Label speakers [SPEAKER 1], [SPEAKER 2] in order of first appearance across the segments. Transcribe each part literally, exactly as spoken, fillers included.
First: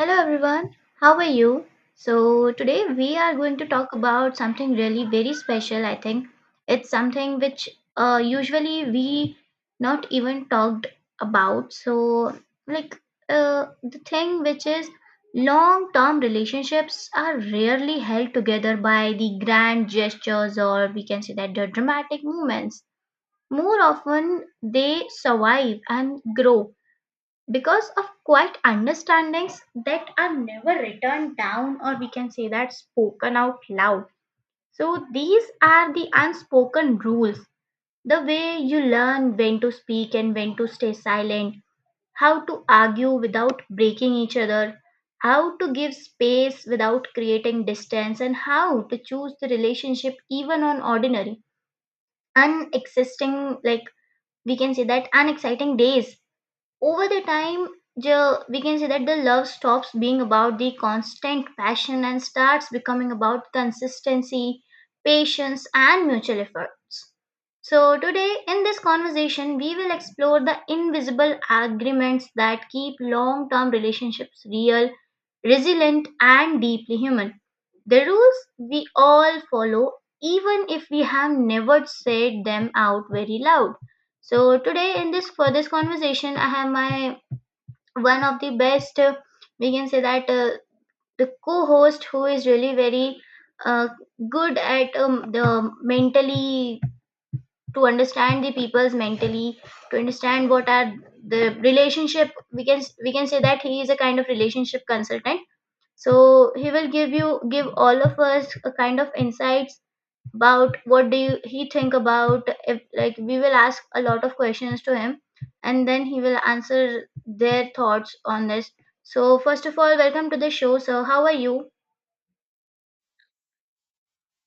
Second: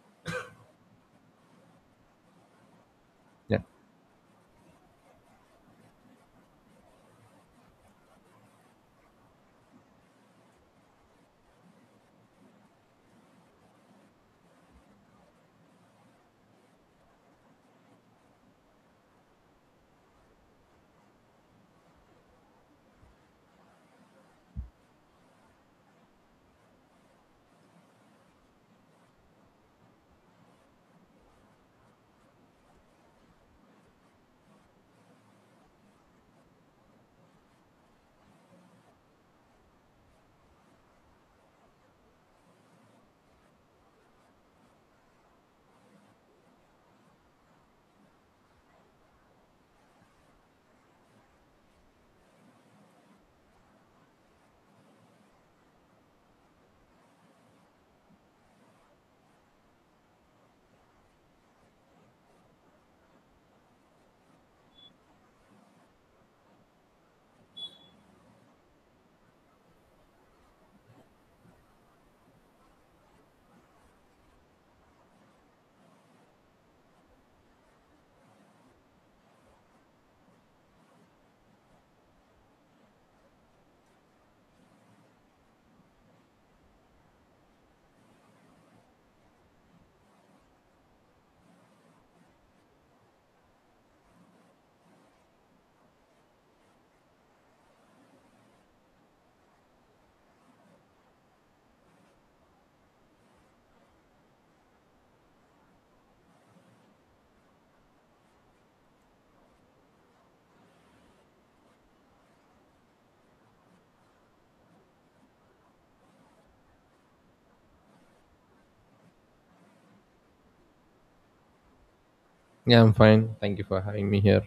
[SPEAKER 1] Hello everyone, how are you? So, today we are going
[SPEAKER 2] Yeah,
[SPEAKER 1] to talk about something really very special, I think. It's something which uh, usually we not even talked about. So, like uh, the thing which is, long term relationships are rarely held together by the grand gestures, or we can say that the dramatic moments. More often, they survive and grow because of quiet understandings that are never written down, or we can say that spoken out loud. So these are the unspoken rules: the way you learn when to speak and when to stay silent, how to argue without breaking each other, how to give space without creating distance, and how to choose the relationship even on ordinary unexisting, like we can say that unexciting days. Over the time, the, we can say that the love stops being about the constant passion and starts becoming about consistency, patience and mutual efforts. So today in this conversation we will explore the invisible agreements that keep long term relationships real, resilient, and deeply human. The rules we all follow, even if we have never said them out very loud. So today, in this, for this conversation, I have my one of the best. Uh, we can say that uh, the co-host who is really very uh, good at um, the mentally, to understand the people's mentally, to understand what are the relationship. We can we can say that he is a kind of relationship consultant, so he will give you give all of us a kind of insights about what do you, he think about. If like, we will ask a lot of questions to him and then he will answer their thoughts on this. So first of all, welcome to the show. So how are you?
[SPEAKER 2] yeah, I'm fine. Thank you for having me here.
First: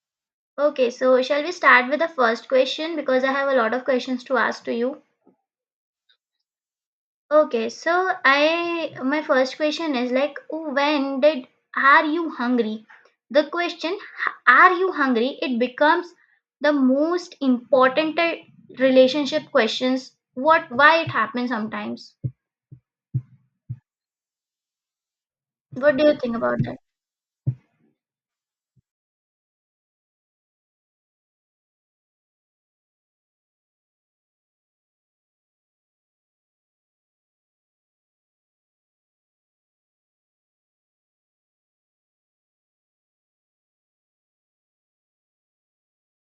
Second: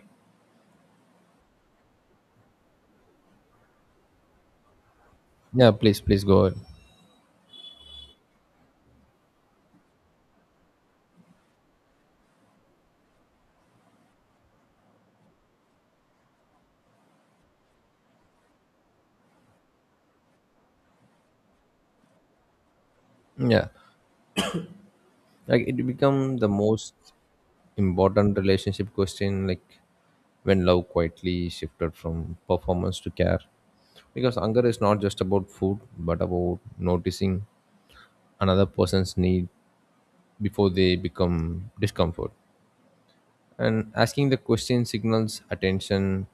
[SPEAKER 1] Okay, so shall we start with the first question, because I have a lot of questions to ask to you.
[SPEAKER 2] Yeah, please, please go ahead.
[SPEAKER 1] Okay, so I my first question is like, when did, are you hungry? The question, are you hungry, it becomes the most important uh, relationship questions. What, why it happens sometimes?
[SPEAKER 2] Yeah, like it
[SPEAKER 1] What do you
[SPEAKER 2] become
[SPEAKER 1] think
[SPEAKER 2] the
[SPEAKER 1] about that?
[SPEAKER 2] most important relationship question, like when love quietly shifted from performance to care. Because anger is not just about food, but about noticing another person's need before they become discomfort. And asking the question signals attention,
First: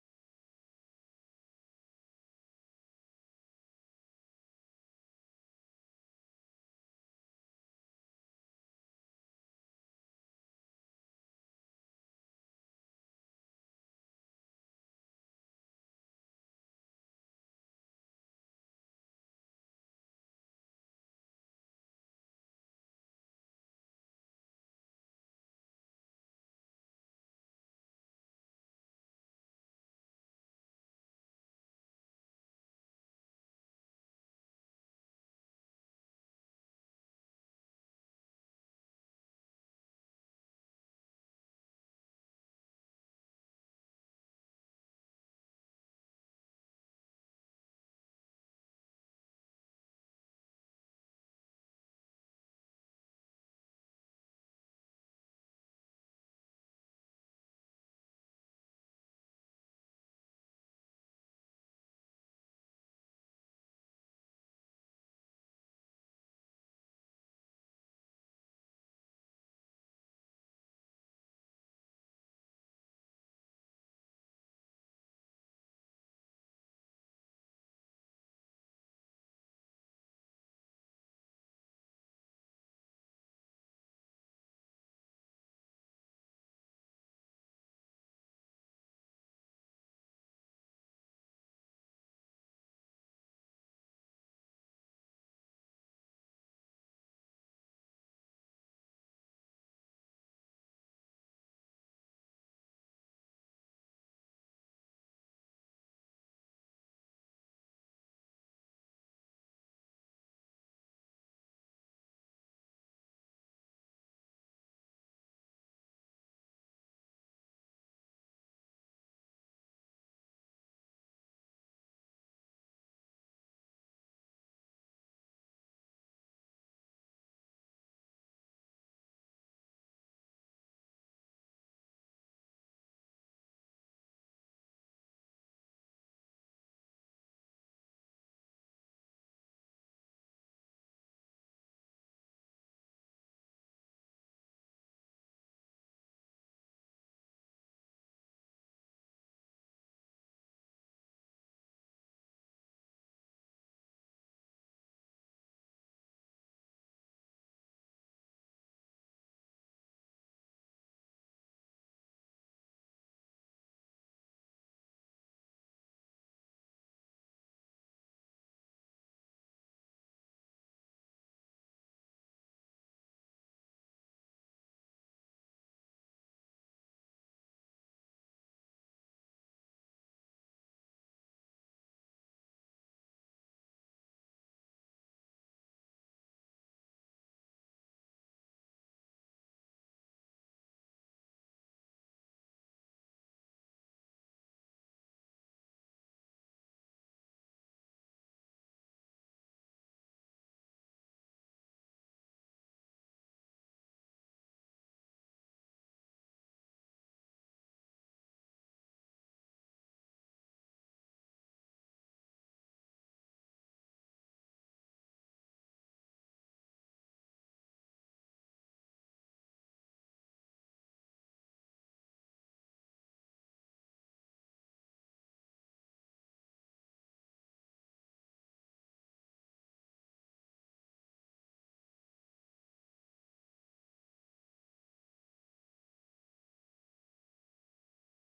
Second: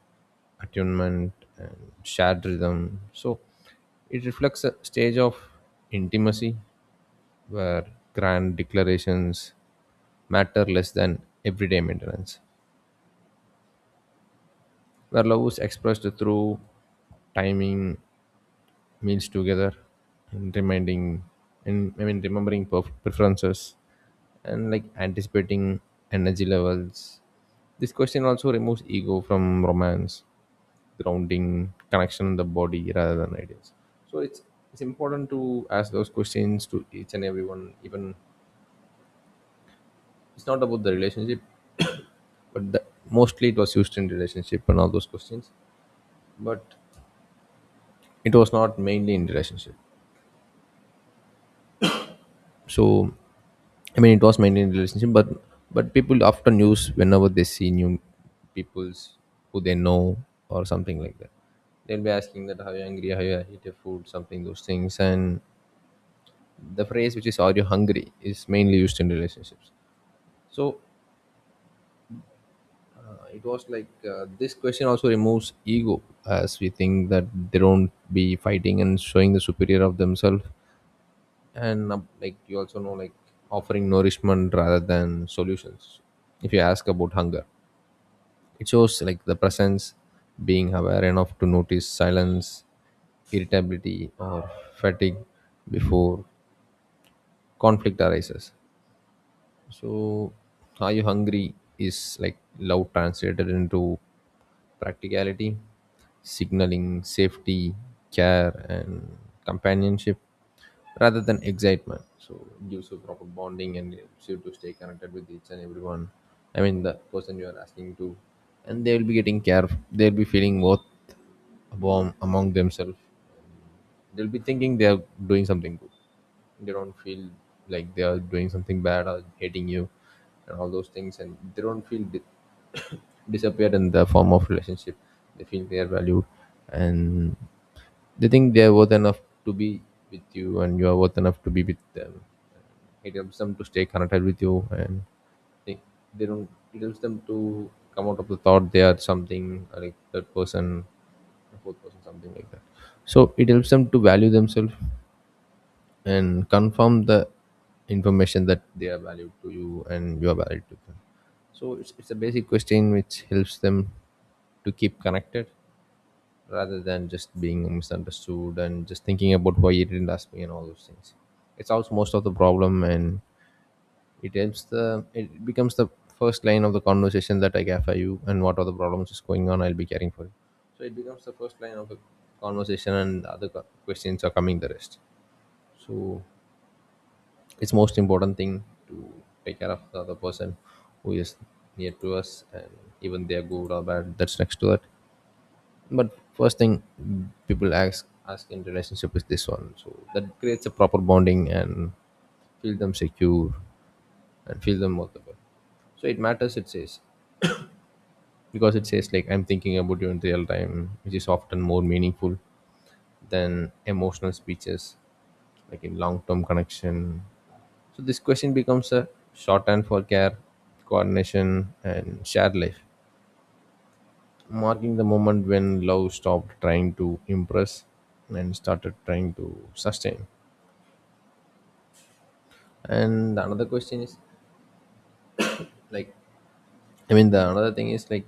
[SPEAKER 2] attunement, and shared rhythm. So it reflects a stage of intimacy where grand declarations matter less than everyday maintenance, where love is expressed through timing, meals together, and reminding and I mean remembering perf- preferences, and like anticipating energy levels. This question also removes ego from romance, grounding connection in the body rather than ideas. So it's it's important to ask those questions to each and everyone. Even it's not about the relationship, but the, mostly it was used in relationship and all those questions. But it was not mainly in relationship. So i mean it was mainly in relationship, but but people often use whenever they see new peoples who they know or something like that. They'll be asking that how you hungry, how you eat your food, something those things. And the phrase which is are you hungry is mainly used in relationships. So uh, it was like uh, this question also removes ego, as we think that they don't be fighting and showing the superior of themselves. And uh, like you also know, like offering nourishment rather than solutions. If you ask about hunger, it shows like the presence, being aware enough to notice silence, irritability, or fatigue before conflict arises. So are you hungry is like love translated into practicality, signaling safety, care, and companionship rather than excitement. So it gives you proper bonding and helps you to stay connected with each and everyone. I mean, the person you are asking to, and they will be getting care. They'll be feeling worth among, among themselves. They'll be thinking they're doing something good. They don't feel like they are doing something bad or hating you and all those things. And they don't feel di- disappeared in the form of relationship, they feel they are valued. And they think they are worth enough to be with you and you are worth enough to be with them. It helps them to stay connected with you. And they, they don't it helps them to come out of the thought they are something uh, like third person, fourth person, something like that. So it helps them to value themselves and confirm the information that they are valued to you and you are valued to them. So it's, it's a basic question which helps them to keep connected rather than just being misunderstood and just thinking about why you didn't ask me and all those things. It solves most of the problem. And it helps the it becomes the first line of the conversation that I have for you, and what are the problems is going on, I'll be caring for you. So it becomes the first line of the conversation, and the other co- questions are coming the rest. So it's most important thing to take care of the other person who is near to us. And even they are good or bad, that's next to that. But first thing people ask ask in relationship is this one, so that creates a proper bonding and feel them secure and feel them workable. So it matters. It says, because it says like I'm thinking about you in real time, which is often more meaningful than emotional speeches, like in long-term connection. So this question becomes a shorthand for care, coordination, and shared life, marking the moment when love stopped trying to impress and started trying to sustain. And the another question is like, i mean the another thing is like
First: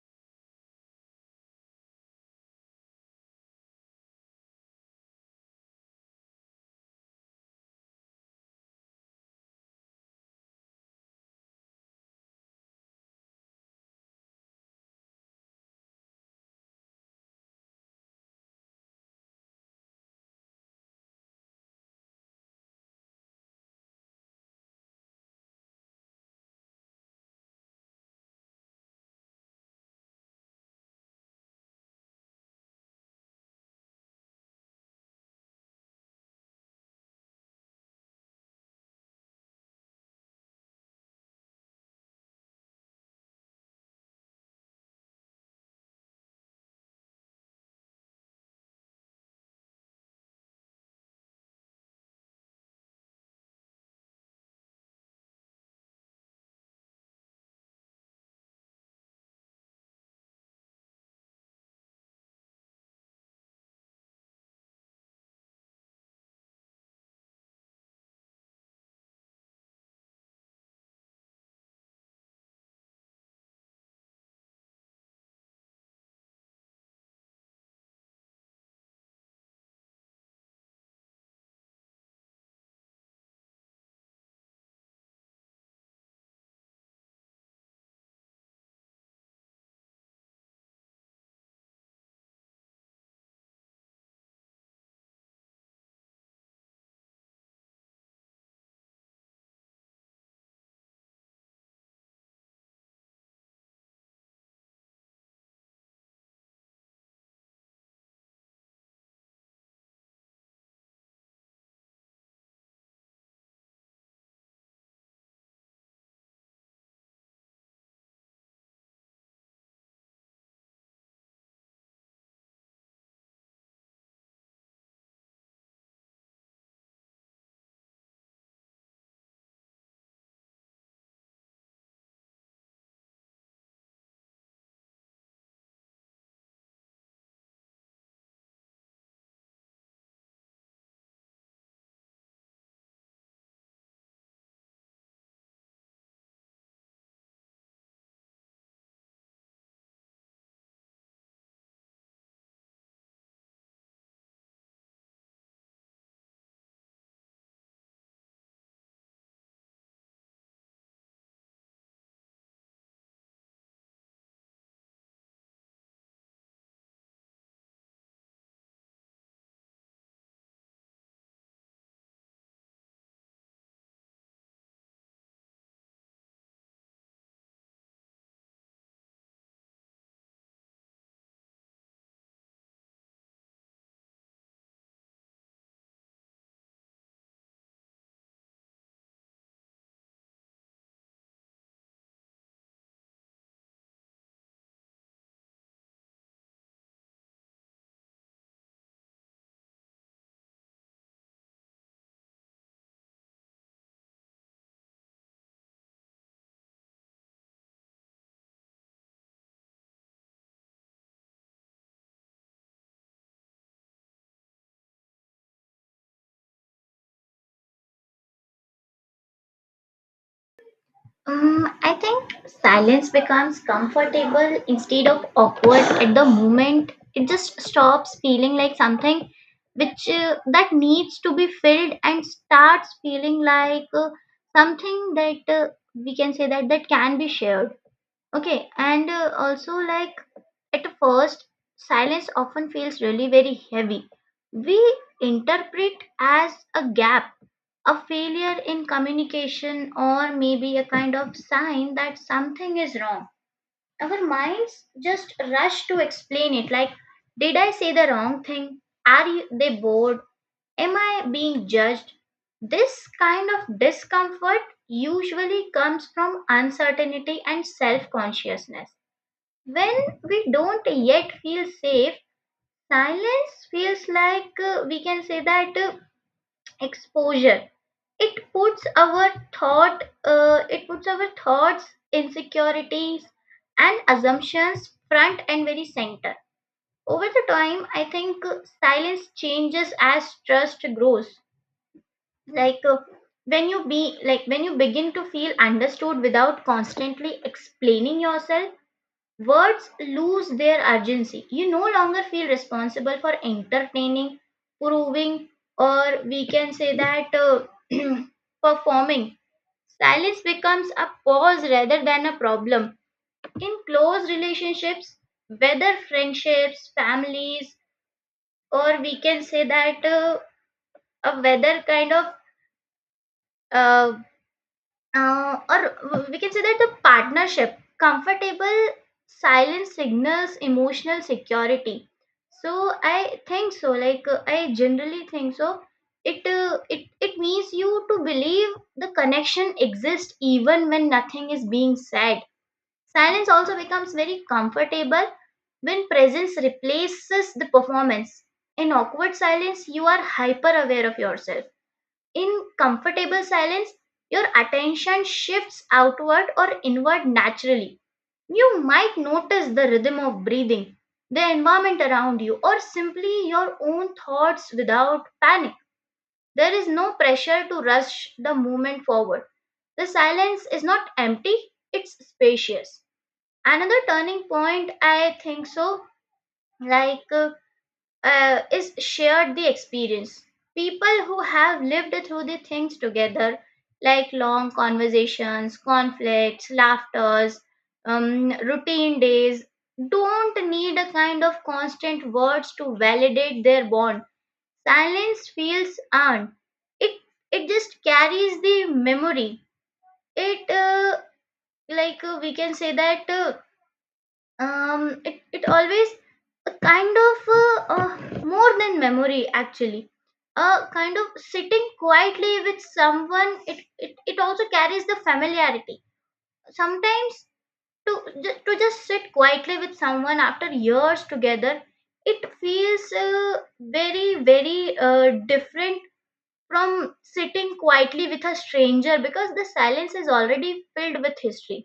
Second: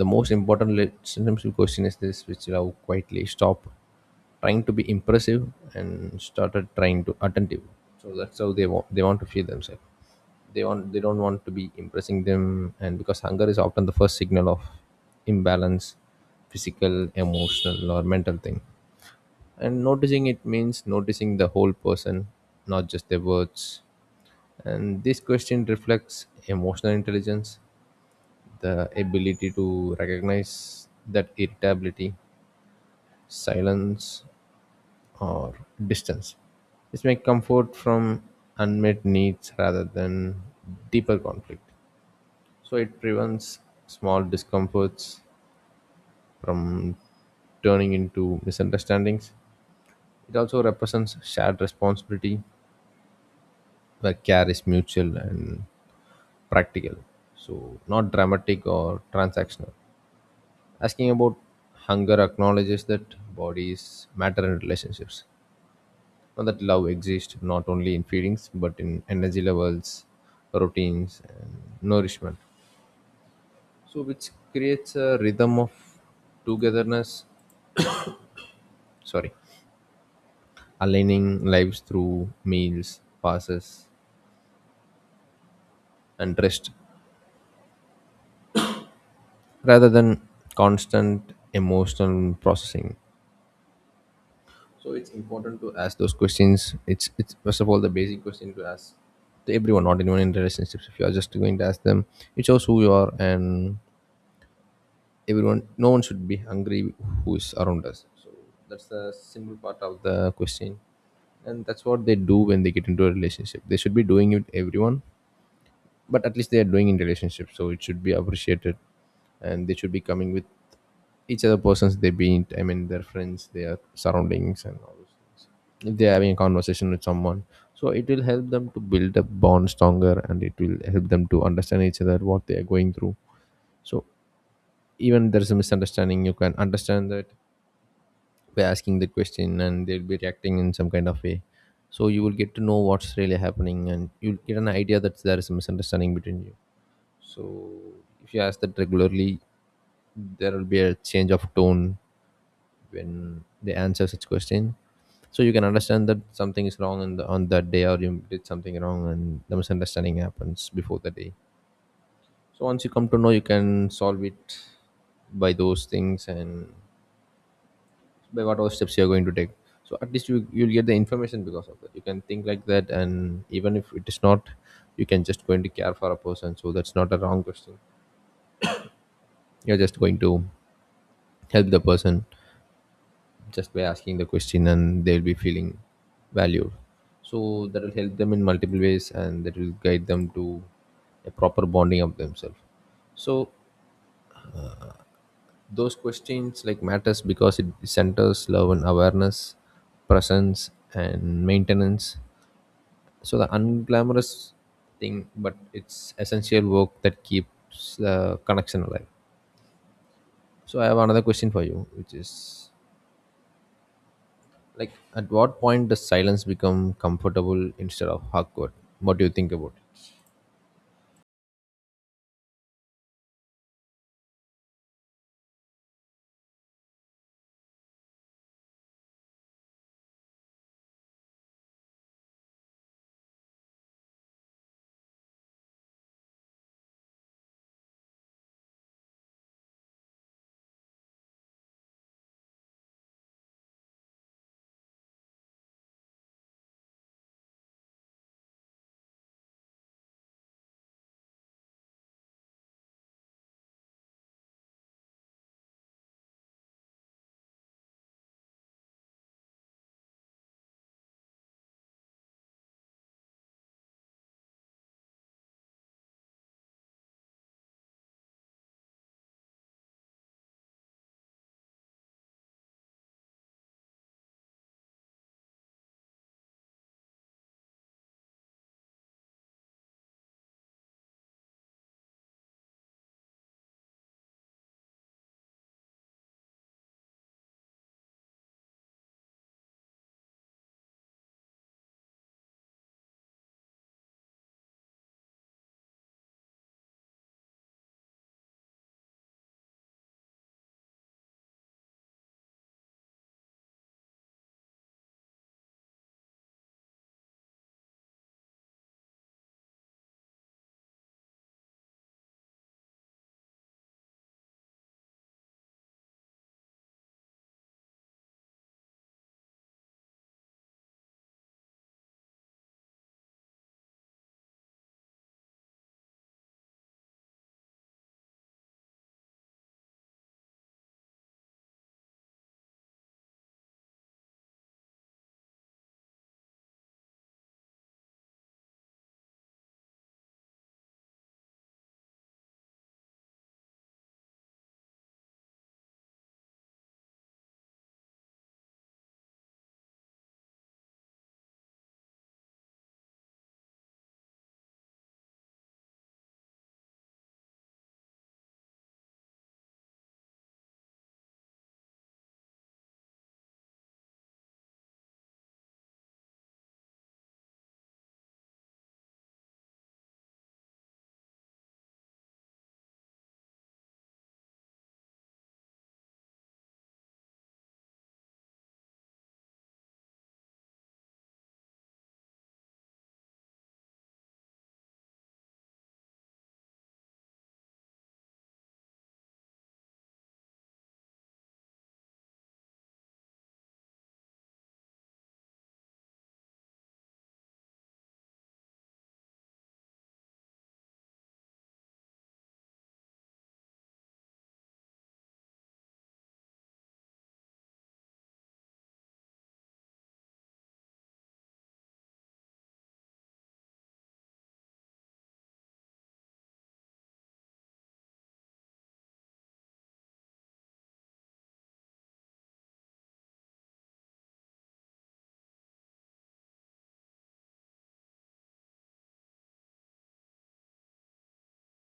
[SPEAKER 2] the most important relationship question is this, which love quietly stopped trying to be impressive and started trying to attentive. So that's how they want, they want to feel themselves. They want, they don't want to be impressing them. And because hunger is often the first signal of imbalance, physical, emotional, or mental thing. And noticing it means noticing the whole person, not just their words. And this question reflects emotional intelligence, the ability to recognize that irritability, silence, or distance, this may comfort from unmet needs rather than deeper conflict. So it prevents small discomforts from turning into misunderstandings. It also represents shared responsibility, where care is mutual and practical, so not dramatic or transactional. Asking about hunger acknowledges that bodies matter in relationships, and that love exists not only in feelings but in energy levels, routines, and nourishment. So, which creates a rhythm of togetherness, sorry, aligning lives through meals, passes, and rest rather than constant emotional processing. So it's important to ask those questions. It's it's first of all the basic question to ask to everyone, not anyone in relationships. If you are just going to ask them, it shows who you are. And everyone, no one should be hungry who is around us. So that's the simple part of the question, and that's what they do when they get into a relationship. They should be doing it everyone, but at least they are doing in relationship, so it should be appreciated. And they should be coming with each other persons they meet. I mean, their friends, their surroundings, and all, if they're having a conversation with someone. So it will help them to build a bond stronger, and it will help them to understand each other what they are going through. So even there's a misunderstanding, you can understand that by asking the question, and they'll be reacting in some kind of way. So you will get to know what's really happening, and you'll get an idea that there is a misunderstanding between you. So if you ask that regularly, there will be a change of tone when they answer such question. So you can understand that something is wrong on, the, on that day, or you did something wrong and the misunderstanding happens before the day. So once you come to know, you can solve it by those things and by what all steps you're going to take. So at least you, you'll get the information, because of that you can think like that. And even if it is not, you can just going to care for a person, so that's not a wrong question. You're just going to help the person just by asking the question, and they'll be feeling valued. So that will help them in multiple ways, and that will guide them to a proper bonding of themselves. So those questions like matters, because it centers love and awareness, presence and maintenance. So the unglamorous thing, but it's essential work that keeps the connection alive. So I have another question for you, which is like, at what point does silence become comfortable instead of awkward? What do you think about
[SPEAKER 1] Um, I think silence becomes comfortable instead of awkward at the moment. It just stops feeling like something which uh, that needs to be filled and starts feeling like uh, something that uh, we can say that that can be shared. Okay, and uh, also like at first, silence often feels really very heavy. We interpret as a gap, a failure in communication, or maybe a kind of sign that something is wrong. Our minds just rush to explain it like, did I say the wrong thing? Are you, they bored? Am I being judged? This kind of discomfort usually comes from uncertainty and self consciousness. When we don't yet feel safe, silence feels like, uh, we can say that, uh, exposure. It puts our thought uh, it puts our thoughts, insecurities and assumptions front and very center. Over the time, I think uh, silence changes as trust grows. like uh, when you be like when you begin to feel understood without constantly explaining yourself, words lose their urgency. You no longer feel responsible for entertaining, proving, or we can say that, uh, performing. Silence becomes a pause rather than a problem. In close relationships, whether friendships, families, or we can say that uh, a whether kind of uh, Uh, or we can say that the partnership, comfortable silence signals emotional security. So I think so. Like uh, I generally think so. It uh, it it means you to believe the connection exists even when nothing is being said. Silence also becomes very comfortable when presence replaces the performance. In awkward silence, you are hyper aware of yourself. In comfortable silence, your attention shifts outward or inward naturally. You might notice the rhythm of breathing, the environment around you, or simply your own thoughts without panic. There is no pressure to rush the movement forward. The silence is not empty, it's spacious. Another turning point, I think so, like uh, uh, is shared the experience. People who have lived through the things together, like long conversations, conflicts, laughters, um, routine days, don't need a kind of constant words to validate their bond. Silence feels earned. It it just carries the memory. It uh, like uh, We can say that. Uh, um it, it always a kind of uh, uh, more than memory, actually, a kind of sitting quietly with someone. It, it it also carries the familiarity sometimes, to ju- to just sit quietly with someone after years together, it feels uh, very very uh, different from sitting quietly with a stranger, because the silence is already filled with history.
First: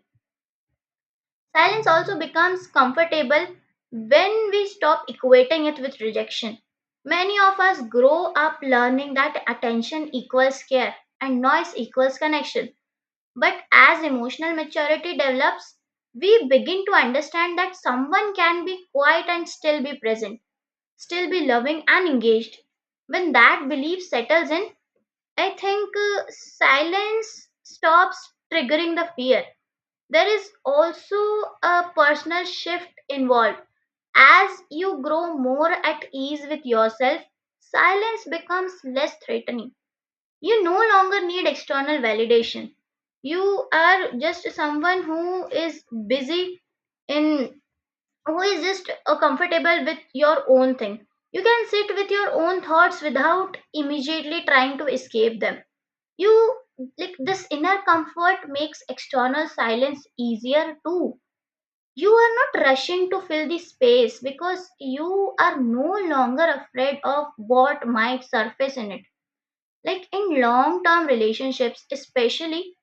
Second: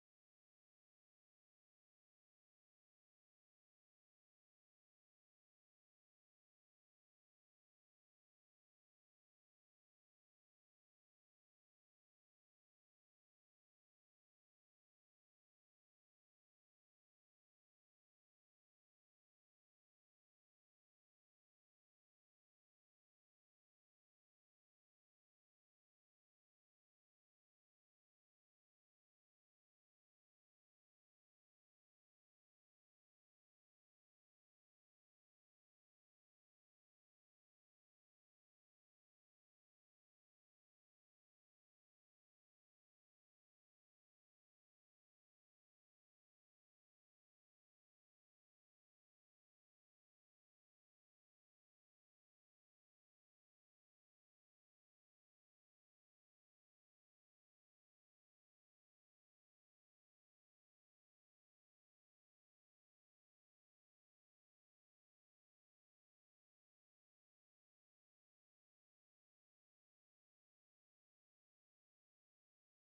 [SPEAKER 1] Silence also becomes comfortable when we stop equating it with rejection. Many of us grow up learning that attention equals care and noise equals connection. But as emotional maturity develops, we begin to understand that someone can be quiet and still be present, still be loving and engaged. When that belief settles in, I think uh, silence stops triggering the fear. There is also a personal shift involved. As you grow more at ease with yourself, silence becomes less threatening. You no longer need external validation. You are just someone who is busy in who is just uh, comfortable with your own thing. You can sit with your own thoughts without immediately trying to escape them. You like This inner comfort makes external silence easier too. You are not rushing to fill the space because you are no longer afraid of what might surface in it. Like in long term relationships especially,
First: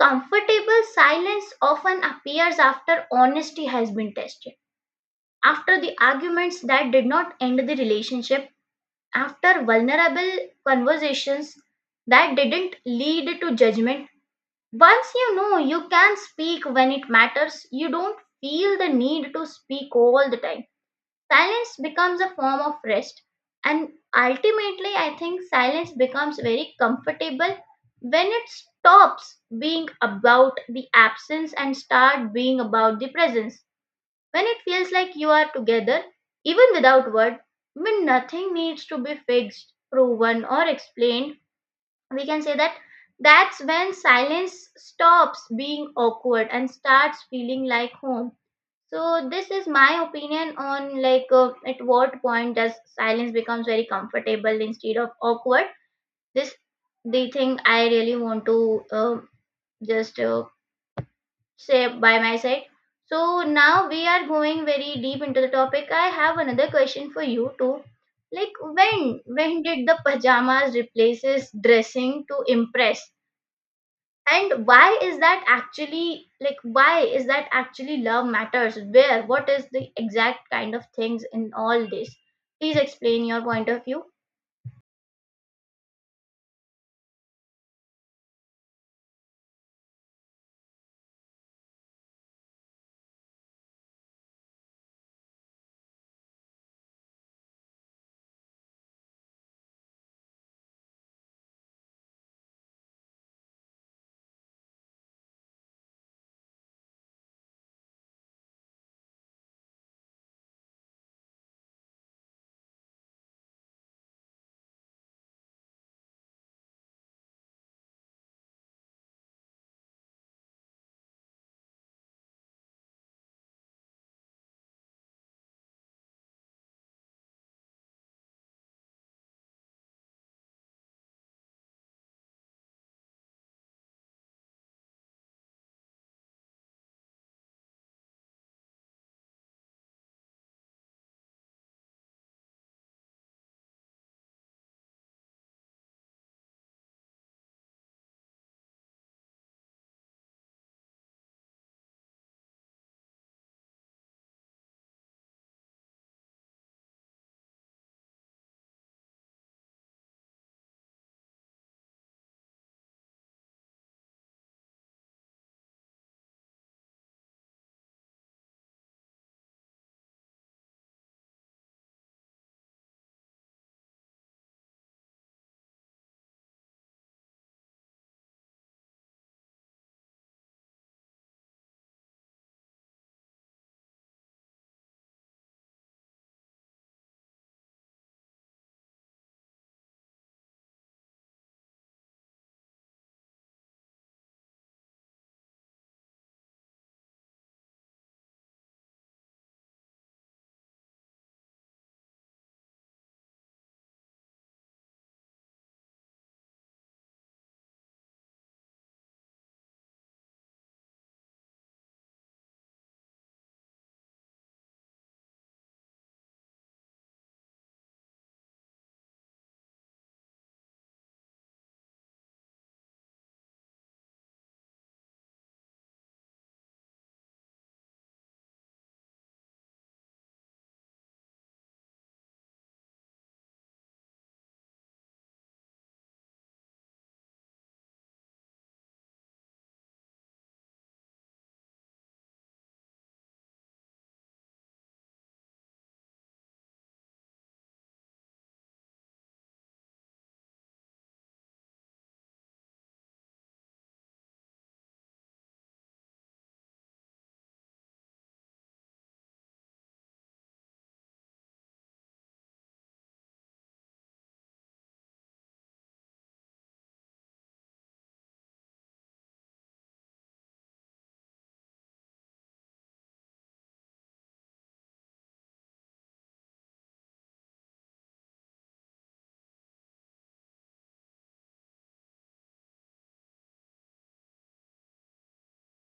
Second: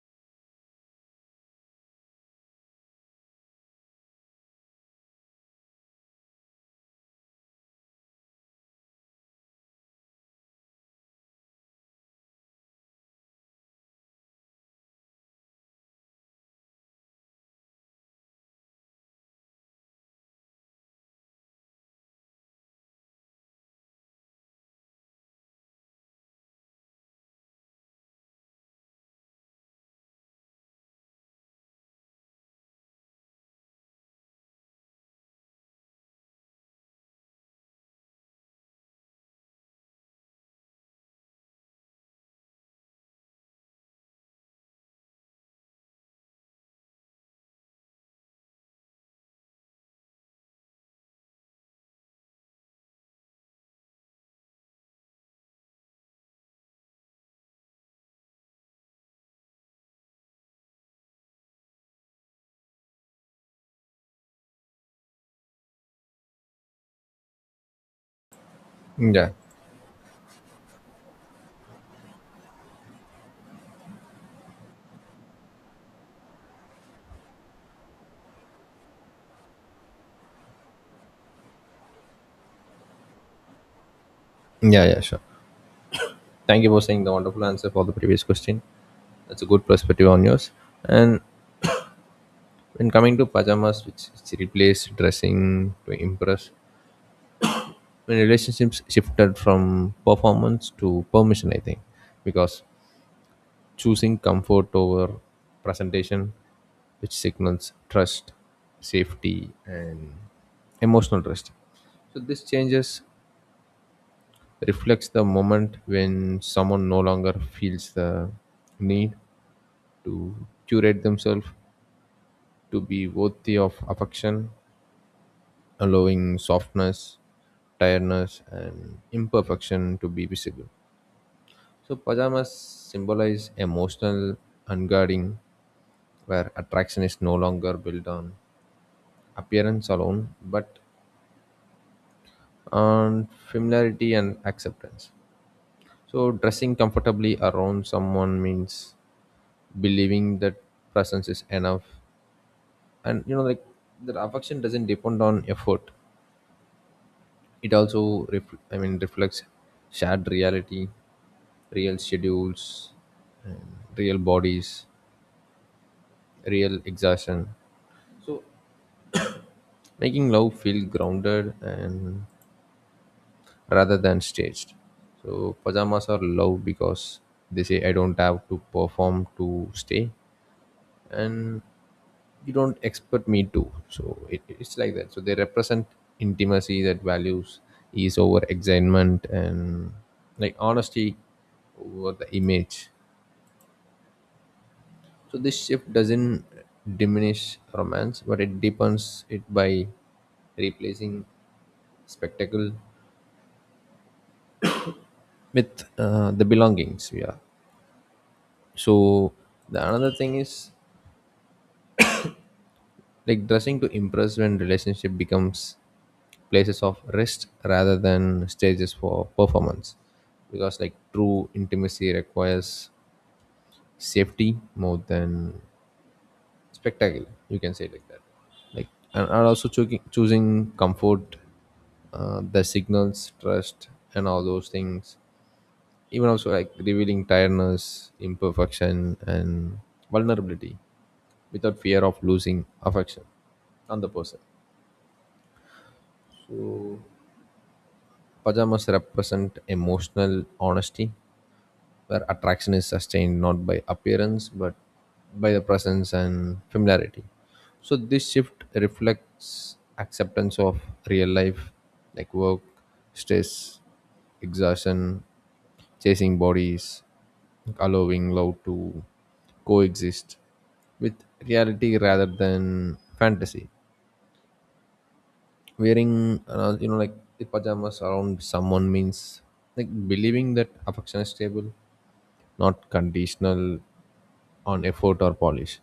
[SPEAKER 1] comfortable silence often appears after honesty has been tested, after the arguments that did not end the relationship, after vulnerable conversations that didn't lead to judgment. Once you know you can speak when it matters, you don't feel the need to speak all the time. Silence becomes a form of rest. And ultimately, I think silence becomes very comfortable when it stops being about the absence and start being about the presence, when it feels like you are together even without word, when nothing needs to be fixed, proven or explained. We can say that that's when silence stops being awkward and starts feeling like home. So this is my opinion on, like uh, at what point does silence becomes very comfortable instead of awkward. This, the thing I really want to uh, just uh, say by my side. So now we are going very deep into the topic. I have another question for you too, like
[SPEAKER 2] it?
[SPEAKER 1] when
[SPEAKER 2] Yeah.
[SPEAKER 1] when did the pajamas replaces dressing to impress, and why is that actually, like why is that actually love matters, where what is the exact kind of things in all this? Please explain your point of view.
[SPEAKER 2] Yeah, yeah, sure. Thank you for saying the wonderful answer for the previous question. That's a good perspective on yours. And when coming to pajamas, which is replaced dressing to impress, when relationships shifted from performance to permission, I think, because choosing comfort over presentation, which signals trust, safety, and emotional trust. So this changes reflects the moment when someone no longer feels the need to curate themselves to be worthy of affection, allowing softness, tiredness, and imperfection to be visible. So pajamas symbolize emotional unguarding, where attraction is no longer built on appearance alone but on familiarity and acceptance. So, dressing comfortably around someone means believing that presence is enough, and you know, like that affection doesn't depend on effort. It also ref- I mean, reflects shared reality, real schedules, and real bodies, real exhaustion, making love feel grounded and rather than staged. So pajamas are love because they say I don't have to perform to stay, and you don't expect me to. So it, it's like that. So they represent intimacy that values ease over excitement, and like honesty over the image. So this shift doesn't diminish romance, but it deepens it by replacing spectacle with uh, the belongings. Yeah. So the another thing is like dressing to impress, when relationship becomes places of rest rather than stages for performance, because like true intimacy requires safety more than spectacle, you can say like that. Like, and, and also choosing, choosing comfort uh, the signals trust and all those things. Even also like revealing tiredness, imperfection, and vulnerability without fear of losing affection on the person. Pajamas represent emotional honesty, where attraction is sustained not by appearance but by the presence and familiarity. So this shift reflects acceptance of real life, like work, stress, exhaustion, chasing bodies, allowing love to coexist with reality rather than fantasy. Wearing, uh, you know, like the pajamas around someone means like believing that affection is stable, not conditional on effort or polish.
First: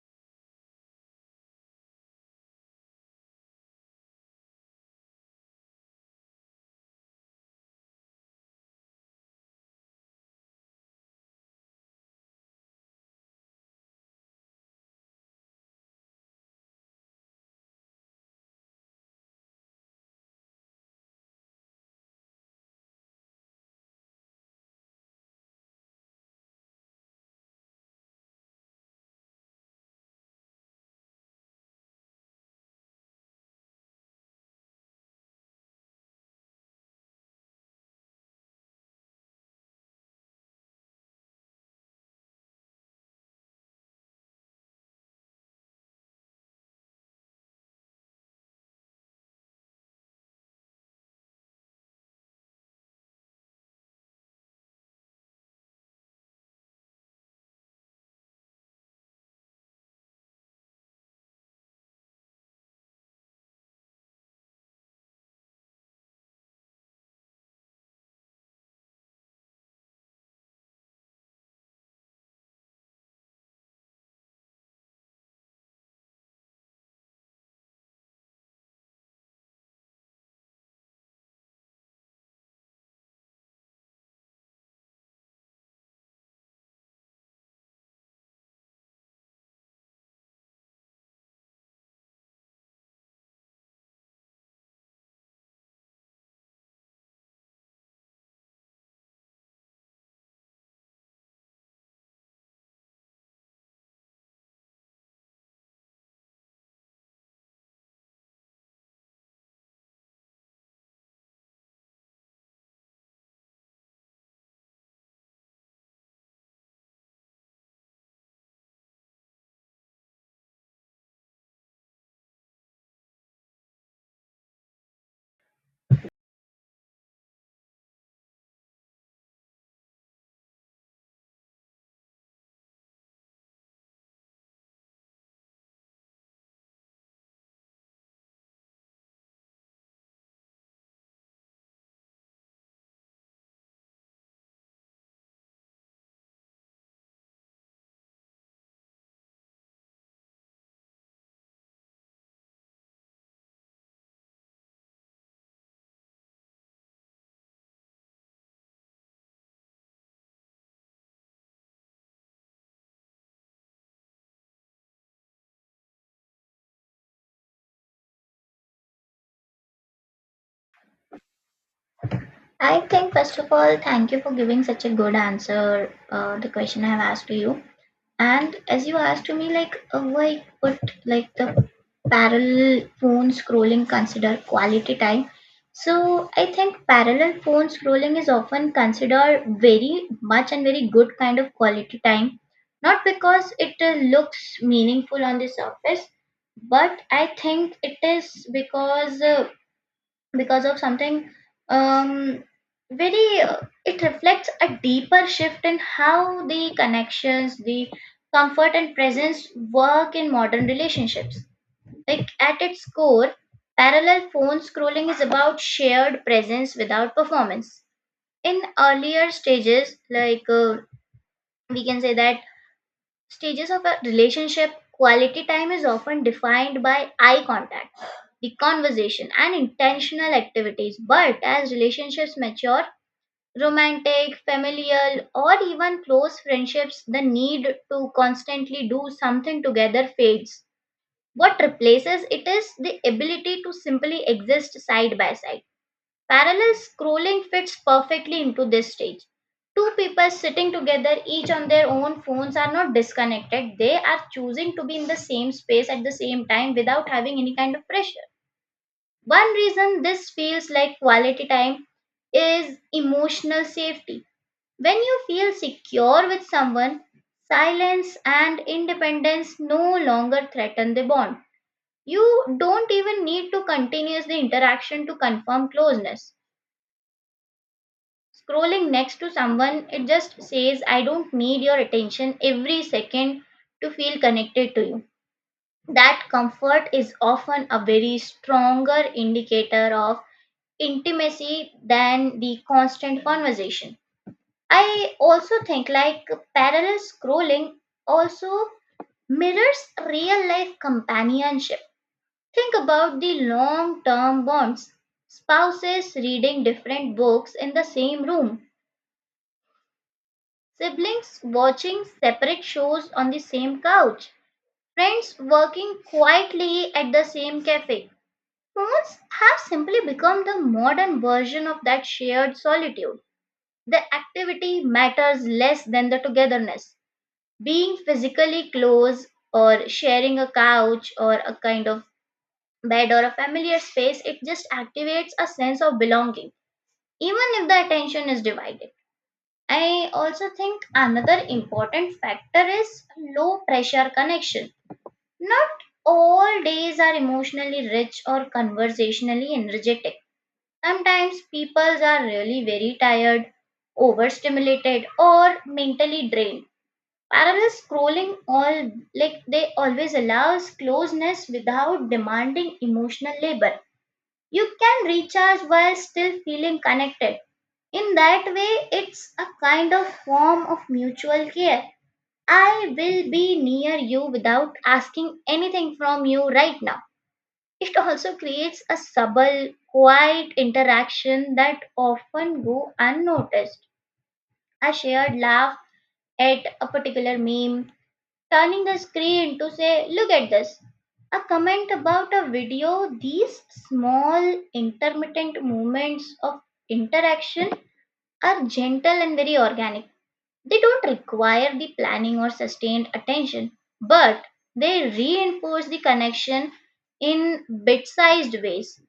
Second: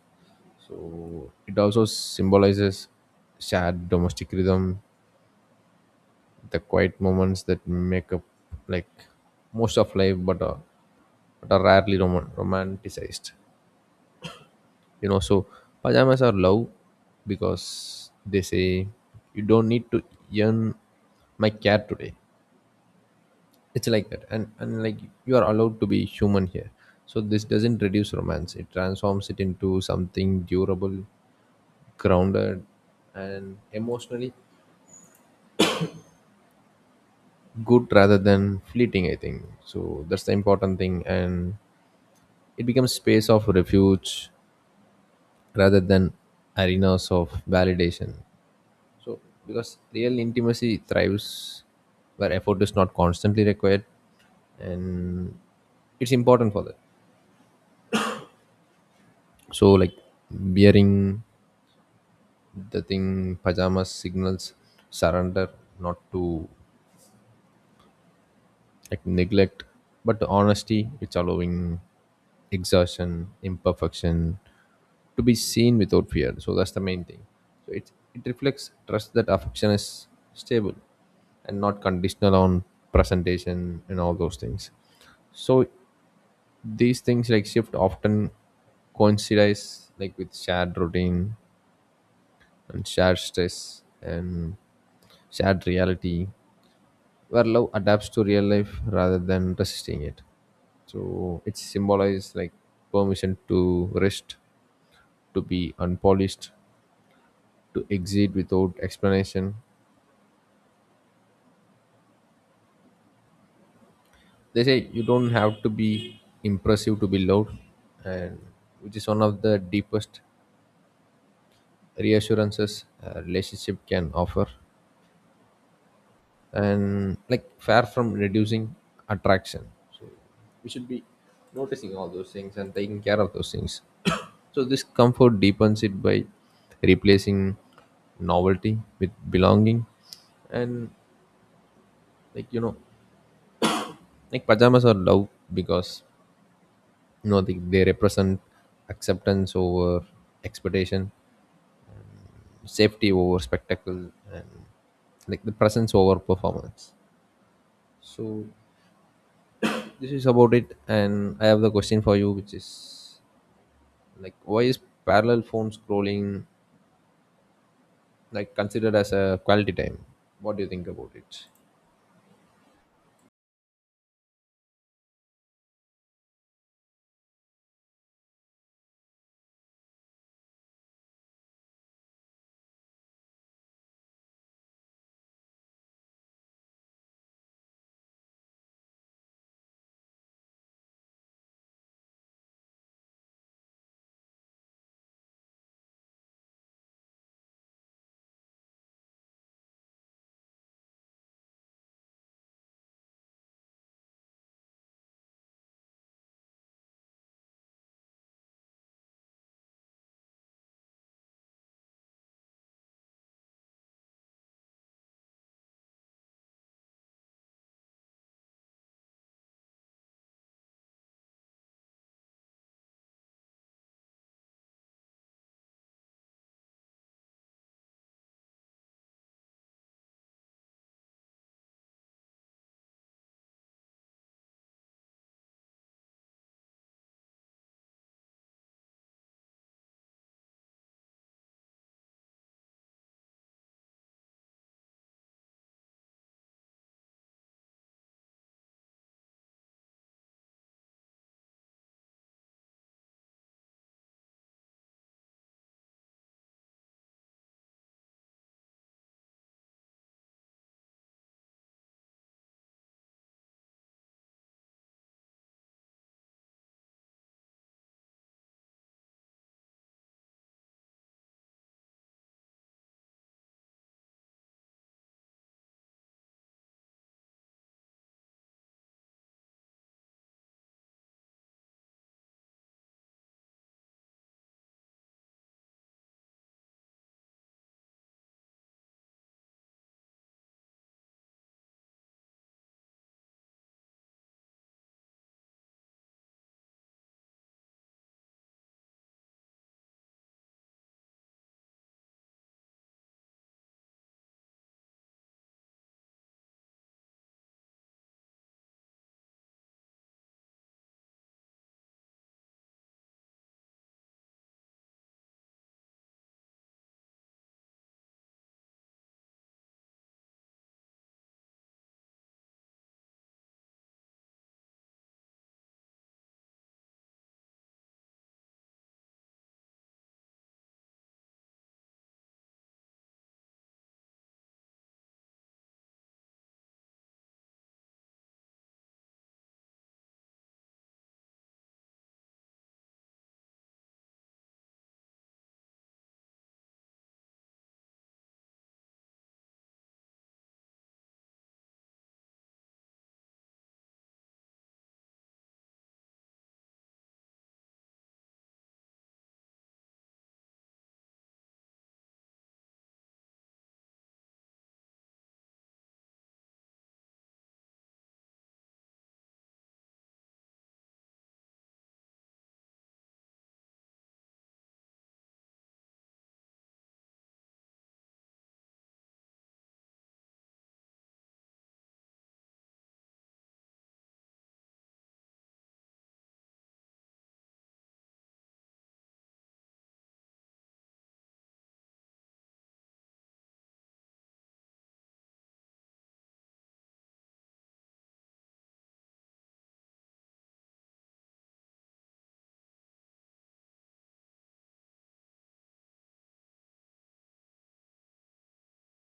[SPEAKER 2] So it also symbolizes shared domestic rhythm, the quiet moments that make up like most of life, but are, but are rarely rom- romanticized. You know, so pajamas are love because they say you don't need to earn my care today. It's like that, and and like you are allowed to be human here. So this doesn't reduce romance; it transforms it into something durable grounded and emotionally good rather than fleeting I think so that's the important thing and it becomes space of refuge rather than arenas of validation so because real intimacy thrives where effort is not constantly required and it's important for that so like wearing the thing pajamas signals surrender not to like neglect but honesty it's allowing exhaustion imperfection to be seen without fear so that's the main thing so it it reflects trust that affection is stable and not conditional on presentation and all those things so these things like shift often coincides like with shared routine and shared stress and shared reality where love adapts to real life rather than resisting it. So it symbolizes like permission to rest, to be unpolished, to exit without explanation. They say you don't have to be impressive to be loved, and which is one of the deepest reassurances a relationship can offer. And like far from reducing attraction. We should be noticing all those things and taking care of those things so this comfort deepens it by replacing novelty with belonging and like you know like pajamas are love because you know they, they represent acceptance over expectation, safety over spectacle, and like the presence over performance. So this is about it, and I have the question for you which is like, why is parallel phone scrolling like considered as a quality time? What do you think about it?
[SPEAKER 1] I think, first of all, thank you for giving such a good answer uh, the question I've asked to you. And as you asked to me, like, uh, why put like the parallel phone scrolling consider quality time? So I think parallel phone scrolling is often considered very much and very good kind of quality time, not because it uh, looks meaningful on the surface, but I think it is because uh, because of something um, very uh, it reflects a deeper shift in how the connections, the comfort and presence work in modern relationships. Like at its core, parallel phone scrolling is about shared presence without performance. In earlier stages, like uh, we can say that stages of a relationship, quality time is often defined by eye contact, the conversation, and intentional activities. But as relationships mature, romantic, familial, or even close friendships, the need to constantly do something together fades. What replaces it is the ability to simply exist side by side. Parallel scrolling fits perfectly into this stage. Two people sitting together, each on their own phones, are not disconnected. They are choosing to be in the same space at the same time without having any kind of pressure. One reason this feels like quality time is emotional safety. When you feel secure with someone, silence and independence no longer threaten the bond. You don't even need to continue the interaction to confirm closeness. Scrolling next to someone, it just says, I don't need your attention every second to feel connected to you. That comfort is often a very stronger indicator of intimacy than the constant conversation. I also think like parallel scrolling also mirrors real life companionship. Think about the long term bonds, spouses reading different books in the same room, siblings watching separate shows on the same couch, friends working quietly at the same cafe. Phones have simply become the modern version of that shared solitude. The activity matters less than the togetherness. Being physically close, or sharing a couch or a kind of bed or a familiar space, it just activates a sense of belonging, even if the attention is divided. I also think another important factor is low pressure connection. Not all days are emotionally rich or conversationally energetic. Sometimes people are really very tired, overstimulated, or mentally drained. Parallel scrolling all, like they always allows closeness without demanding emotional labor. You can recharge while still feeling connected. In that way, it's a kind of form of mutual care. I will be near you without asking anything from you right now. It also creates a subtle, quiet interaction that often go unnoticed. A shared laugh at a particular meme, turning the screen to say, look at this. A comment about a video, these small intermittent moments of interaction are gentle and very organic. They don't require the planning or sustained attention, but they reinforce the connection in bit sized ways.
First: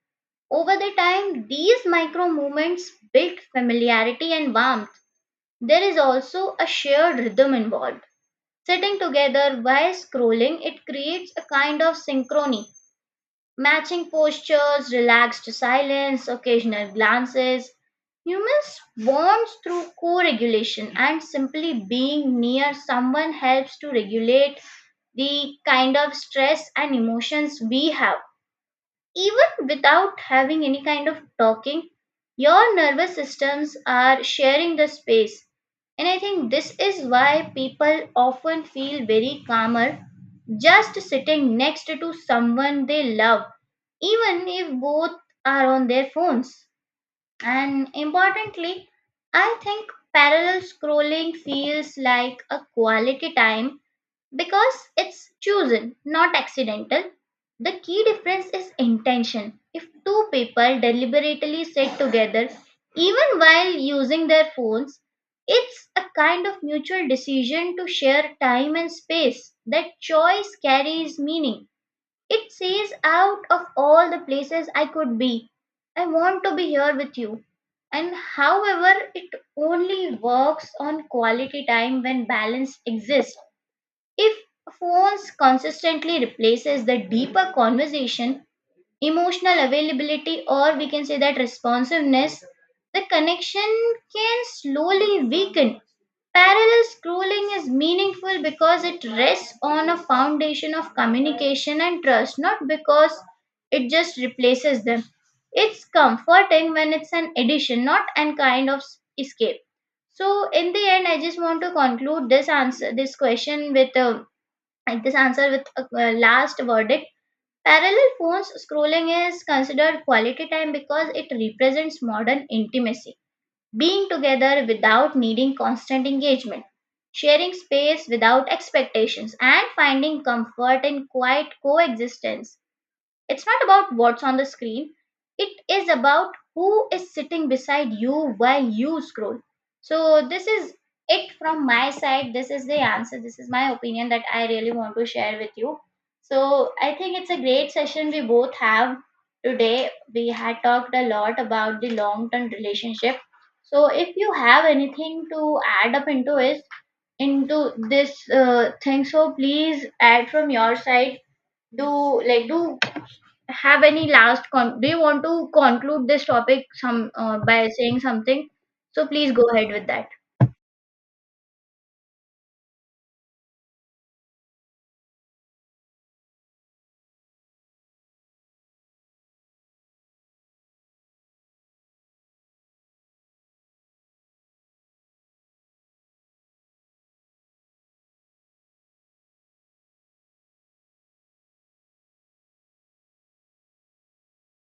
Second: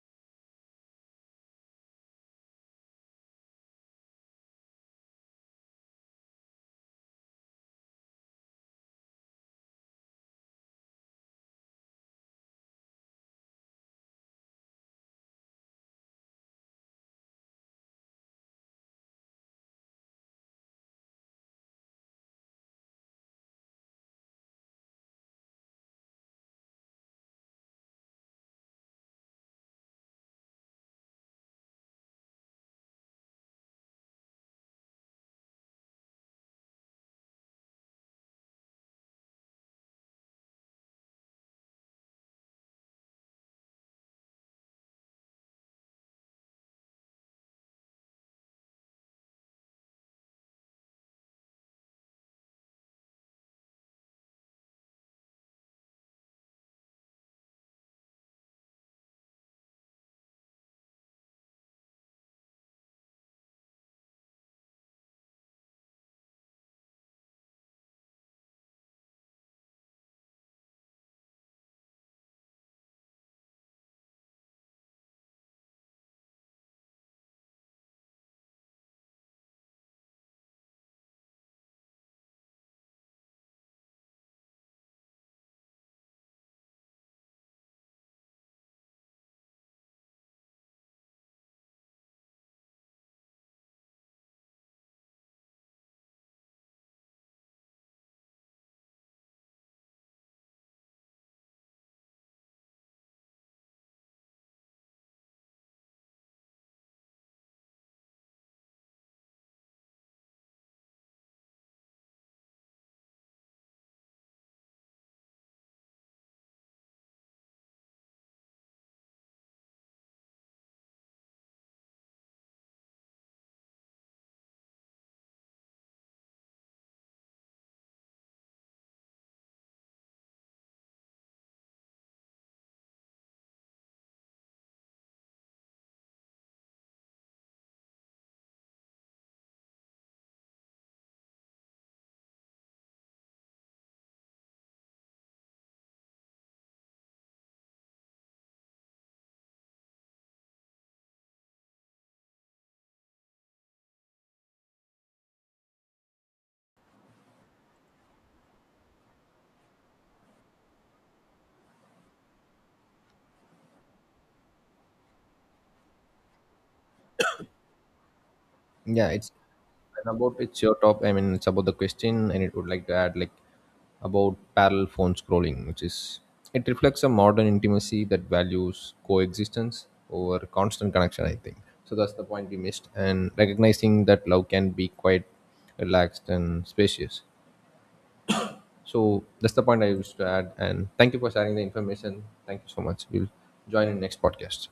[SPEAKER 1] Over the time, these micro movements build familiarity and warmth. There is also a shared rhythm involved. Sitting together while scrolling, it creates a kind of synchrony, matching postures, relaxed silence, occasional glances. Humans bond through co regulation, and simply being near someone helps to regulate the kind of stress and emotions we have. Even without having any kind of talking, your nervous systems are sharing the space. And I think this is why people often feel very calmer just sitting next to someone they love, even if both are on their phones. And importantly, I think parallel scrolling feels like a quality time because it's chosen, not accidental. The key difference is intention. If two people deliberately sit together, even while using their phones, it's a kind of mutual decision to share time and space. That choice carries meaning. It says, out of all the places I could be, I want to be here with you. And however, it only works on quality time when balance exists. If phones consistently replaces the deeper conversation, emotional availability, or we can say that responsiveness, the connection can slowly weaken. Parallel scrolling is meaningful because it rests on a foundation of communication and trust, not because it just replaces them. It's comforting when it's an addition, not an kind of s- escape. So, in the end, I just want to conclude this answer, this question with a, like this answer with a a last verdict. Parallel phones scrolling is considered quality time because it represents modern intimacy, being together without needing constant engagement, sharing space without expectations and finding comfort in quiet coexistence. It's not about what's on the screen, it is about who is sitting beside you while you scroll. So, this is it from my side. This is the answer. This is my opinion that I really want to share with you. So, I think it's a great session we both have today. We had talked a lot about the long term relationship. So, if you have anything to add up into it, into this uh, thing, so please add from your side. Do like do have any last con- do you want to conclude this topic some uh, by saying something, so
[SPEAKER 2] Yeah, it's.
[SPEAKER 1] please go ahead with that
[SPEAKER 2] And about it's your top. I mean, it's about the question, and it would like to add like about parallel phone scrolling, which is it reflects a modern intimacy that values coexistence over constant connection. I think so. That's the point we missed, and recognizing that love can be quite relaxed and spacious. So that's the point I used to add. And thank you for sharing the information. Thank you so much. We'll join in next podcast.